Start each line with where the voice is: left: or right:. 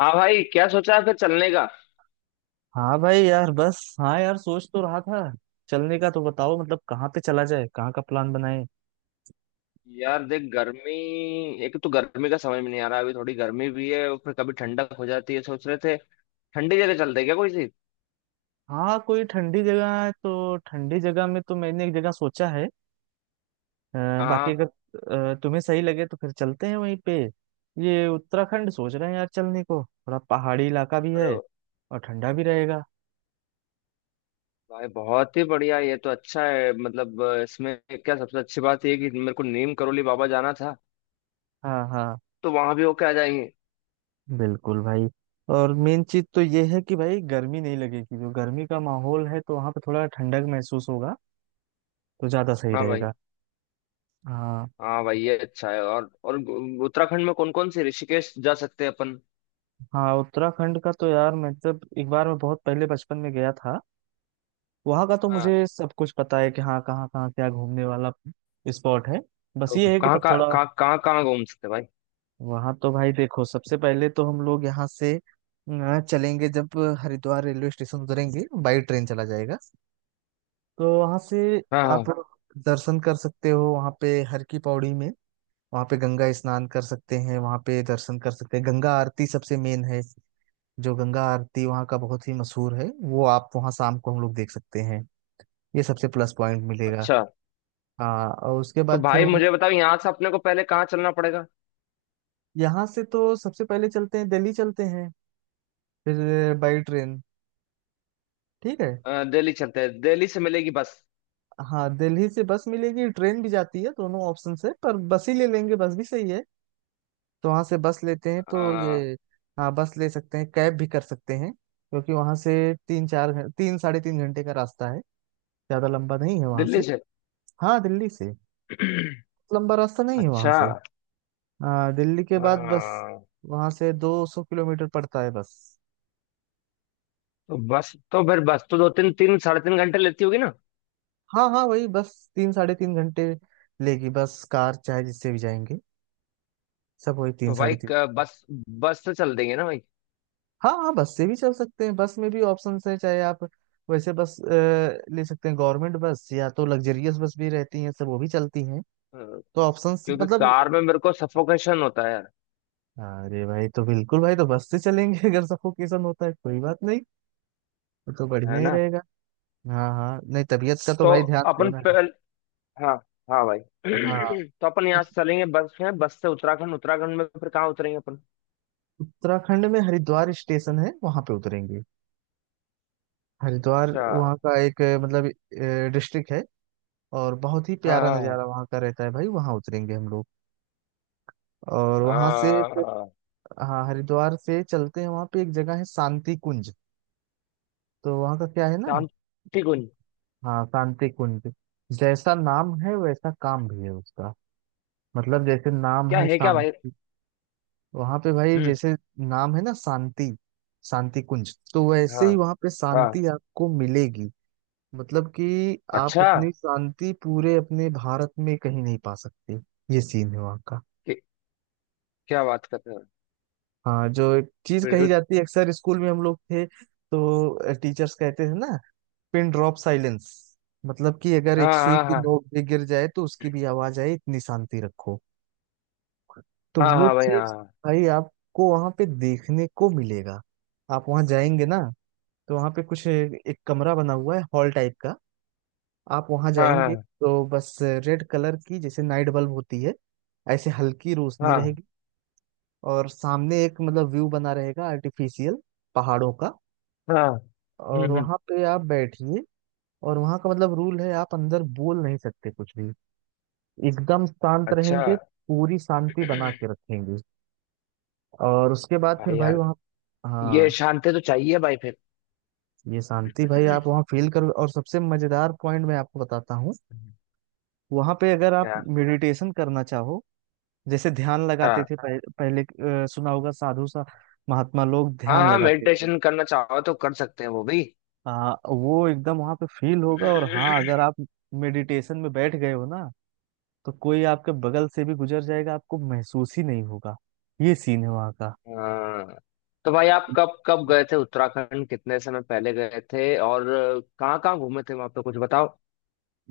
left: हाँ भाई, क्या सोचा है फिर चलने का?
right: हाँ भाई यार, बस हाँ यार, सोच तो रहा था। चलने का तो बताओ, मतलब कहाँ पे चला जाए, कहाँ का प्लान बनाए।
left: यार, देख गर्मी। एक तो गर्मी का समझ में नहीं आ रहा, अभी थोड़ी गर्मी भी है और फिर कभी ठंडक हो जाती है। सोच रहे थे ठंडी जगह चलते हैं क्या कोई सी।
right: हाँ, कोई ठंडी जगह है तो ठंडी जगह में तो मैंने एक जगह सोचा है। बाकी
left: हाँ।
right: अगर तुम्हें सही लगे तो फिर चलते हैं वहीं पे। ये उत्तराखंड सोच रहे हैं यार चलने को, थोड़ा पहाड़ी इलाका भी
left: अरे
right: है और ठंडा भी रहेगा।
left: भाई बहुत ही बढ़िया, ये तो अच्छा है। मतलब इसमें क्या सबसे अच्छी बात ये है कि मेरे को नीम करोली बाबा जाना था।
right: हाँ हाँ,
left: तो वहां भी होके आ जाएंगे।
right: बिल्कुल भाई। और मेन चीज तो ये है कि भाई गर्मी नहीं लगेगी, जो गर्मी का माहौल है तो वहाँ पे थोड़ा ठंडक महसूस होगा तो ज्यादा सही
left: हाँ भाई।
right: रहेगा। हाँ
left: हाँ भाई, ये अच्छा है। और उत्तराखंड में कौन कौन से ऋषिकेश जा सकते हैं अपन?
right: हाँ। उत्तराखंड का तो यार मैं जब एक बार, मैं बहुत पहले बचपन में गया था। वहाँ का तो
left: हाँ।
right: मुझे सब कुछ पता है कि हाँ कहाँ कहाँ क्या घूमने वाला स्पॉट है। बस
left: तो
right: ये है कि
left: कहाँ
right: तब
left: कहाँ
right: थोड़ा।
left: कहाँ कहाँ कहाँ घूम सकते हैं भाई?
right: वहाँ तो भाई देखो, सबसे पहले तो हम लोग यहाँ से चलेंगे जब हरिद्वार रेलवे स्टेशन उतरेंगे, बाई ट्रेन चला जाएगा। तो वहाँ से
left: हाँ
right: आप
left: हाँ।
right: दर्शन कर सकते हो वहाँ पे, हर की पौड़ी में वहाँ पे गंगा स्नान कर सकते हैं, वहाँ पे दर्शन कर सकते हैं, गंगा आरती सबसे मेन है। जो गंगा आरती वहाँ का बहुत ही मशहूर है वो आप वहाँ शाम को हम लोग देख सकते हैं। ये सबसे प्लस पॉइंट मिलेगा।
left: अच्छा।
right: हाँ, और उसके
left: तो
right: बाद फिर
left: भाई
right: वहीं।
left: मुझे बताओ यहाँ से अपने को पहले कहाँ चलना पड़ेगा?
right: यहाँ से तो सबसे पहले चलते हैं दिल्ली चलते हैं, फिर बाई ट्रेन। ठीक है।
left: दिल्ली चलते हैं। दिल्ली से मिलेगी बस?
right: हाँ दिल्ली से बस मिलेगी, ट्रेन भी जाती है, दोनों ऑप्शन से, पर बस ही ले लेंगे, बस भी सही है। तो वहाँ से बस लेते हैं तो
left: अ,
right: ये। हाँ बस ले सकते हैं, कैब भी कर सकते हैं, क्योंकि वहाँ से 3 साढ़े 3 घंटे का रास्ता है, ज़्यादा लंबा नहीं है वहाँ
left: दिल्ली
right: से।
left: से।
right: हाँ दिल्ली से, लंबा रास्ता नहीं है वहां से।
left: अच्छा।
right: हाँ दिल्ली के
left: अ,
right: बाद बस, वहां से 200 किलोमीटर पड़ता है बस।
left: तो बस तो फिर बस तो दो तीन 3 साढ़े 3 घंटे लेती होगी ना?
right: हाँ हाँ, वही बस 3 साढ़े 3 घंटे लेगी, बस कार चाहे जिससे भी जाएंगे, सब वही तीन
left: तो भाई
right: साढ़े तीन।
left: क- बस बस से चल देंगे ना भाई?
right: हाँ हाँ बस से भी चल सकते हैं, बस में भी ऑप्शन है, चाहे आप वैसे बस ले सकते हैं, गवर्नमेंट बस या तो लग्जरियस बस भी रहती हैं, सब वो भी चलती हैं।
left: अ,
right: तो ऑप्शंस
left: क्योंकि
right: मतलब।
left: कार में मेरे को सफोकेशन होता है।
right: अरे भाई तो बिल्कुल भाई, तो बस से चलेंगे अगर सफोकेशन होता है कोई बात नहीं, वो तो
left: है
right: बढ़िया ही
left: ना?
right: रहेगा। हाँ हाँ, नहीं तबीयत का तो
left: तो
right: भाई ध्यान
left: अपन
right: देना है।
left: पहल हाँ, हाँ भाई।
right: हाँ,
left: तो अपन यहाँ से चलेंगे बस में, बस से उत्तराखंड उत्तराखंड में फिर कहाँ उतरेंगे अपन?
right: उत्तराखंड में हरिद्वार स्टेशन है वहां पे उतरेंगे। हरिद्वार
left: अच्छा।
right: वहाँ का एक मतलब डिस्ट्रिक्ट है, और बहुत ही
left: हाँ
right: प्यारा
left: हाँ,
right: नज़ारा वहाँ का रहता है भाई, वहाँ उतरेंगे हम लोग। और वहाँ से फिर
left: हाँ।
right: हाँ हरिद्वार से चलते हैं वहाँ पे एक जगह है शांति कुंज। तो वहाँ का क्या है ना।
left: शांति कुंज
right: हाँ शांति कुंज। जैसा नाम है वैसा काम भी है उसका। मतलब जैसे नाम
left: क्या
right: है
left: है क्या भाई?
right: शांति, वहाँ पे भाई
left: हम्म।
right: जैसे नाम है ना शांति, शांति कुंज तो वैसे
left: हाँ
right: ही वहाँ पे
left: हाँ।
right: शांति आपको मिलेगी। मतलब कि आप
left: अच्छा।
right: उतनी शांति पूरे अपने भारत में कहीं नहीं पा सकते। ये सीन है वहाँ का।
left: कि, क्या बात कर रहे हो?
right: हाँ, जो एक चीज
left: फिर
right: कही
left: तो।
right: जाती है अक्सर, स्कूल में हम लोग थे तो टीचर्स कहते थे ना, पिन ड्रॉप साइलेंस, मतलब कि अगर एक
left: हाँ
right: सुई
left: हाँ
right: की
left: हाँ।
right: नोक भी गिर जाए तो उसकी भी आवाज आए, इतनी शांति रखो। तो
left: हाँ
right: वो
left: हाँ भाई।
right: चीज
left: हाँ
right: भाई आपको वहां पे देखने को मिलेगा। आप वहां जाएंगे ना तो वहां पे कुछ एक कमरा बना हुआ है हॉल टाइप का। आप वहां
left: हाँ
right: जाएंगे
left: हाँ।
right: तो बस रेड कलर की जैसे नाइट बल्ब होती है, ऐसे हल्की रोशनी
left: हाँ
right: रहेगी। और सामने एक मतलब व्यू बना रहेगा आर्टिफिशियल पहाड़ों का।
left: हाँ। हम्म।
right: और
left: हम्म।
right: वहां पे आप बैठिए, और वहां का मतलब रूल है, आप अंदर बोल नहीं सकते कुछ भी, एकदम शांत
left: अच्छा।
right: रहेंगे, पूरी शांति बना के रखेंगे। और उसके बाद फिर
left: भाई
right: भाई
left: यार,
right: वहाँ,
left: ये
right: हाँ,
left: शांति तो चाहिए भाई फिर।
right: ये शांति भाई आप वहाँ फील करो, और सबसे मजेदार पॉइंट मैं आपको बताता हूँ, वहाँ पे अगर आप
left: क्या?
right: मेडिटेशन करना चाहो, जैसे ध्यान लगाते
left: हाँ
right: थे पहले, सुना होगा साधु सा महात्मा लोग
left: हाँ
right: ध्यान
left: हाँ,
right: लगाते थे,
left: मेडिटेशन करना चाहो तो कर सकते हैं वो भी।
right: वो एकदम वहां पे फील होगा। और हाँ, अगर आप मेडिटेशन में बैठ गए हो ना, तो कोई आपके बगल से भी गुजर जाएगा आपको महसूस ही नहीं होगा। ये सीन है वहाँ का।
left: हाँ, तो भाई आप कब कब गए थे उत्तराखंड, कितने समय पहले गए थे और कहाँ कहाँ घूमे थे वहां पे कुछ बताओ।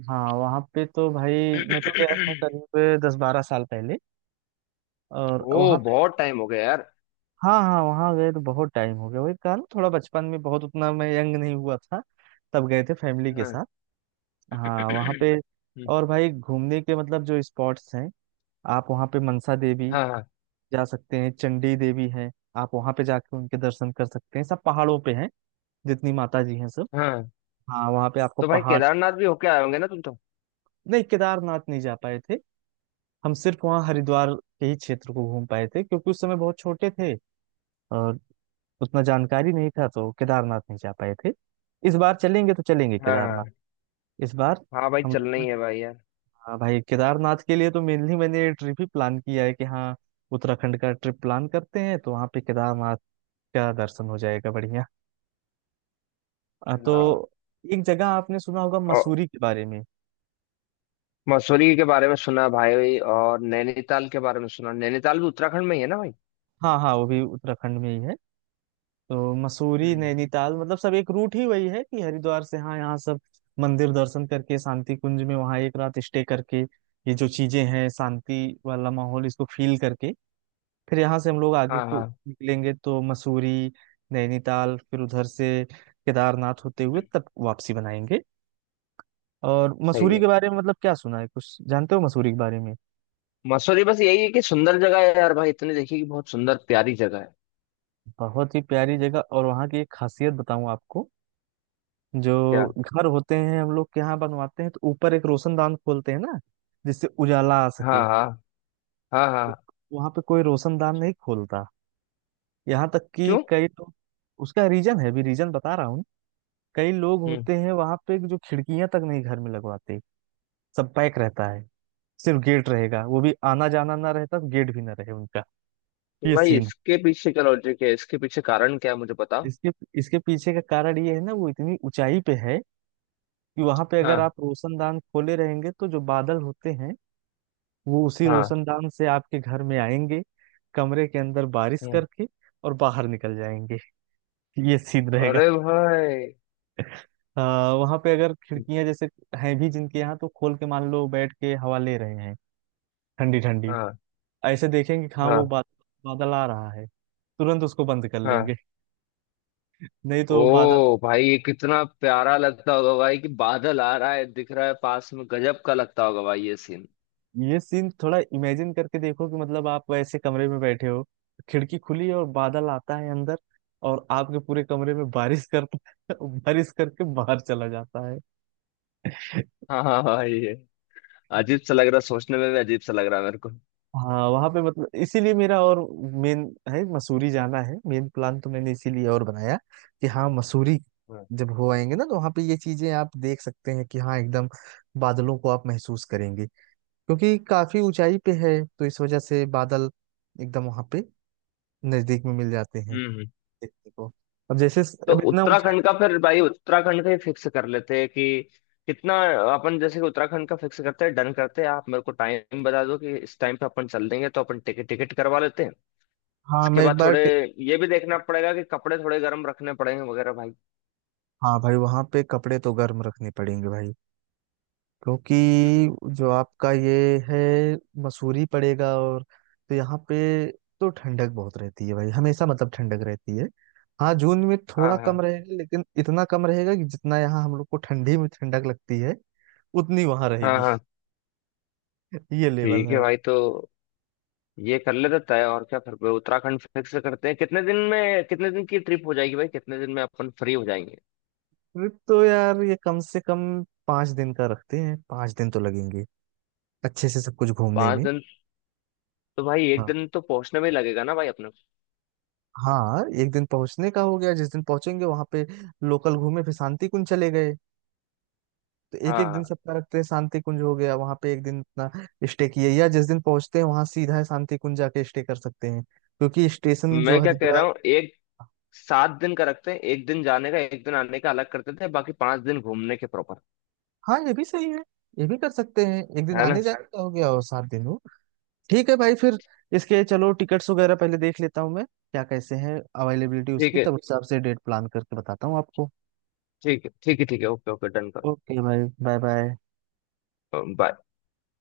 right: हाँ वहाँ पे तो भाई मैं तो गया था करीब 10-12 साल पहले, और वहाँ
left: ओ,
right: पे
left: बहुत टाइम हो गया यार।
right: हाँ हाँ, वहाँ गए तो बहुत टाइम हो गया, वही कहा ना थोड़ा बचपन में, बहुत उतना मैं यंग नहीं हुआ था, तब गए थे फैमिली के
left: हाँ।
right: साथ। हाँ वहाँ पे,
left: हम्म।
right: और भाई घूमने के मतलब जो स्पॉट्स हैं, आप वहाँ पे मनसा देवी
left: हाँ हाँ
right: जा सकते हैं, चंडी देवी है, आप वहाँ पे जाके उनके दर्शन कर सकते हैं, सब पहाड़ों पे हैं जितनी माता जी हैं सब।
left: हाँ।
right: हाँ वहाँ पे आपको
left: तो भाई
right: पहाड़।
left: केदारनाथ भी होके आए होंगे ना तुम तो?
right: नहीं, केदारनाथ नहीं जा पाए थे, हम सिर्फ वहाँ हरिद्वार के ही क्षेत्र को घूम पाए थे, क्योंकि उस समय बहुत छोटे थे और उतना जानकारी नहीं था तो केदारनाथ नहीं जा पाए थे। इस बार चलेंगे तो चलेंगे केदारनाथ
left: हाँ
right: इस बार
left: हाँ भाई,
right: हम
left: चलना
right: लोग।
left: ही है भाई यार।
right: हाँ भाई, केदारनाथ के लिए तो मेनली मैंने ये ट्रिप ही प्लान किया है, कि हाँ उत्तराखंड का ट्रिप प्लान करते हैं तो वहाँ पे केदारनाथ का दर्शन हो जाएगा बढ़िया।
left: हाँ।
right: तो एक जगह आपने सुना होगा
left: और
right: मसूरी के बारे में।
left: मसूरी के बारे में सुना भाई, और नैनीताल के बारे में सुना। नैनीताल भी उत्तराखंड में ही है ना भाई?
right: हाँ हाँ वो भी उत्तराखंड में ही है। तो मसूरी
left: हम्म।
right: नैनीताल, मतलब सब एक रूट ही वही है, कि हरिद्वार से हाँ यहाँ सब मंदिर दर्शन करके शांति कुंज में वहाँ एक रात स्टे करके, ये जो चीजें हैं शांति वाला माहौल इसको फील करके फिर यहाँ से हम लोग आगे
left: हाँ
right: को
left: हाँ।
right: निकलेंगे, तो मसूरी नैनीताल फिर उधर से केदारनाथ होते हुए तब वापसी बनाएंगे। और
left: सही
right: मसूरी
left: है।
right: के बारे में मतलब क्या सुना है, कुछ जानते हो मसूरी के बारे में?
left: मसूरी बस यही है कि सुंदर जगह है यार भाई, इतनी देखिए कि बहुत सुंदर प्यारी जगह है।
right: बहुत ही प्यारी जगह, और वहाँ की एक खासियत बताऊँ आपको, जो
left: क्या?
right: घर होते हैं हम लोग के यहाँ बनवाते हैं तो ऊपर एक रोशनदान खोलते हैं ना, जिससे उजाला आ सके।
left: हाँ हाँ। हाँ
right: तो
left: हाँ।
right: वहाँ पे कोई रोशनदान नहीं खोलता, यहाँ तक कि
left: क्यों?
right: कई लोग, उसका रीजन है, भी रीजन बता रहा हूँ, कई लोग
left: हम्म।
right: होते हैं वहां पे जो खिड़कियां तक नहीं घर में लगवाते, सब पैक रहता है, सिर्फ गेट रहेगा, वो भी आना जाना ना रहता तो गेट भी ना रहे उनका।
left: तो
right: ये
left: भाई
right: सीन है।
left: इसके पीछे क्या लॉजिक है, इसके पीछे कारण क्या है मुझे बताओ।
right: इसके इसके पीछे का कारण ये है ना, वो इतनी ऊंचाई पे है कि वहां पे अगर
left: हाँ।
right: आप रोशनदान खोले रहेंगे तो जो बादल होते हैं, वो उसी
left: हाँ।
right: रोशनदान से आपके घर में आएंगे, कमरे के अंदर बारिश
left: हम्म।
right: करके और बाहर निकल जाएंगे। ये सीन रहेगा।
left: अरे भाई।
right: वहां पे अगर खिड़कियां जैसे हैं भी जिनके यहाँ, तो खोल के मान लो बैठ के हवा ले रहे हैं ठंडी ठंडी,
left: हाँ
right: ऐसे देखेंगे कि हाँ वो
left: हाँ
right: बादल, बादल आ रहा है, तुरंत उसको बंद कर लेंगे,
left: हाँ।
right: नहीं तो बादल।
left: ओ भाई, ये कितना प्यारा लगता होगा भाई कि बादल आ रहा है दिख रहा है पास में। गजब का लगता होगा भाई ये सीन।
right: ये सीन थोड़ा इमेजिन करके देखो कि मतलब आप ऐसे कमरे में बैठे हो, खिड़की खुली है और बादल आता है अंदर और आपके पूरे कमरे में बारिश करता है बारिश करके बाहर चला जाता है।
left: हाँ हाँ भाई, ये अजीब सा लग रहा है, सोचने में भी अजीब सा लग रहा है मेरे को।
right: हाँ वहां पे मतलब इसीलिए मेरा और मेन है मसूरी जाना है, मेन प्लान तो मैंने इसीलिए और बनाया कि हाँ मसूरी
left: हाँ।
right: जब हो आएंगे ना तो वहां पे ये चीजें आप देख सकते हैं, कि हाँ एकदम बादलों को आप महसूस करेंगे, क्योंकि काफी ऊंचाई पे है तो इस वजह से बादल एकदम वहां पे नजदीक में मिल जाते हैं
left: हम्म।
right: देखने को। अब जैसे
left: तो
right: अब इतना ऊंचा।
left: उत्तराखंड का फिर भाई, उत्तराखंड का ही फिक्स कर लेते हैं कि कितना। अपन जैसे कि उत्तराखंड का फिक्स करते हैं, डन करते हैं, आप मेरे को टाइम बता दो कि इस टाइम पे अपन चल देंगे तो अपन टिकट टिकट करवा लेते हैं।
right: हाँ
left: इसके
right: मैं एक
left: बाद
right: बार
left: थोड़े ये भी देखना पड़ेगा कि कपड़े थोड़े गर्म रखने पड़ेंगे वगैरह भाई।
right: हाँ भाई वहां पे कपड़े तो गर्म रखने पड़ेंगे भाई, क्योंकि
left: हम्म।
right: जो आपका ये है मसूरी पड़ेगा और, तो यहाँ पे तो ठंडक बहुत रहती है भाई, हमेशा मतलब ठंडक रहती है। हाँ जून में
left: हाँ
right: थोड़ा कम
left: हाँ।
right: रहेगा, लेकिन इतना कम रहेगा कि जितना यहाँ हम लोग को ठंडी में ठंडक लगती है उतनी वहां
left: हाँ
right: रहेगी।
left: हाँ।
right: ये लेवल
left: ठीक
right: है
left: है
right: वहां।
left: भाई, तो ये कर लेते तय और क्या। फिर उत्तराखंड फिक्स करते हैं, कितने दिन में, कितने दिन की ट्रिप हो जाएगी भाई, कितने दिन में अपन फ्री हो जाएंगे?
right: ट्रिप तो यार ये कम से कम 5 दिन का रखते हैं, 5 दिन तो लगेंगे अच्छे से सब कुछ घूमने
left: पांच
right: में।
left: दिन तो भाई एक
right: हाँ
left: दिन तो पहुंचने में ही लगेगा ना भाई अपने को।
right: हाँ एक दिन पहुंचने का हो गया, जिस दिन पहुंचेंगे वहां पे लोकल घूमे फिर शांति कुंज चले गए, तो एक एक
left: हाँ।
right: दिन सबका रखते हैं, शांति कुंज हो गया वहां पे एक दिन अपना स्टे किए, या जिस दिन पहुंचते हैं वहां सीधा है शांति कुंज जाके स्टे कर सकते हैं क्योंकि स्टेशन जो
left: मैं क्या कह रहा
right: हरिद्वार।
left: हूँ, एक 7 दिन का रखते हैं, एक दिन जाने का एक दिन आने का अलग करते थे, बाकी 5 दिन घूमने के प्रॉपर।
right: हाँ ये भी सही है, ये भी कर सकते हैं, एक दिन
left: है ना?
right: आने जाने का हो गया और 7 दिन हो। ठीक है भाई फिर इसके, चलो टिकट्स वगैरह पहले देख लेता हूँ मैं, क्या कैसे है अवेलेबिलिटी
left: ठीक
right: उसकी,
left: है,
right: तब उस हिसाब से डेट प्लान करके बताता हूँ आपको।
left: ठीक है, ठीक है। ठीक है। ओके ओके, डन करो।
right: ओके भाई बाय बाय।
left: बाय।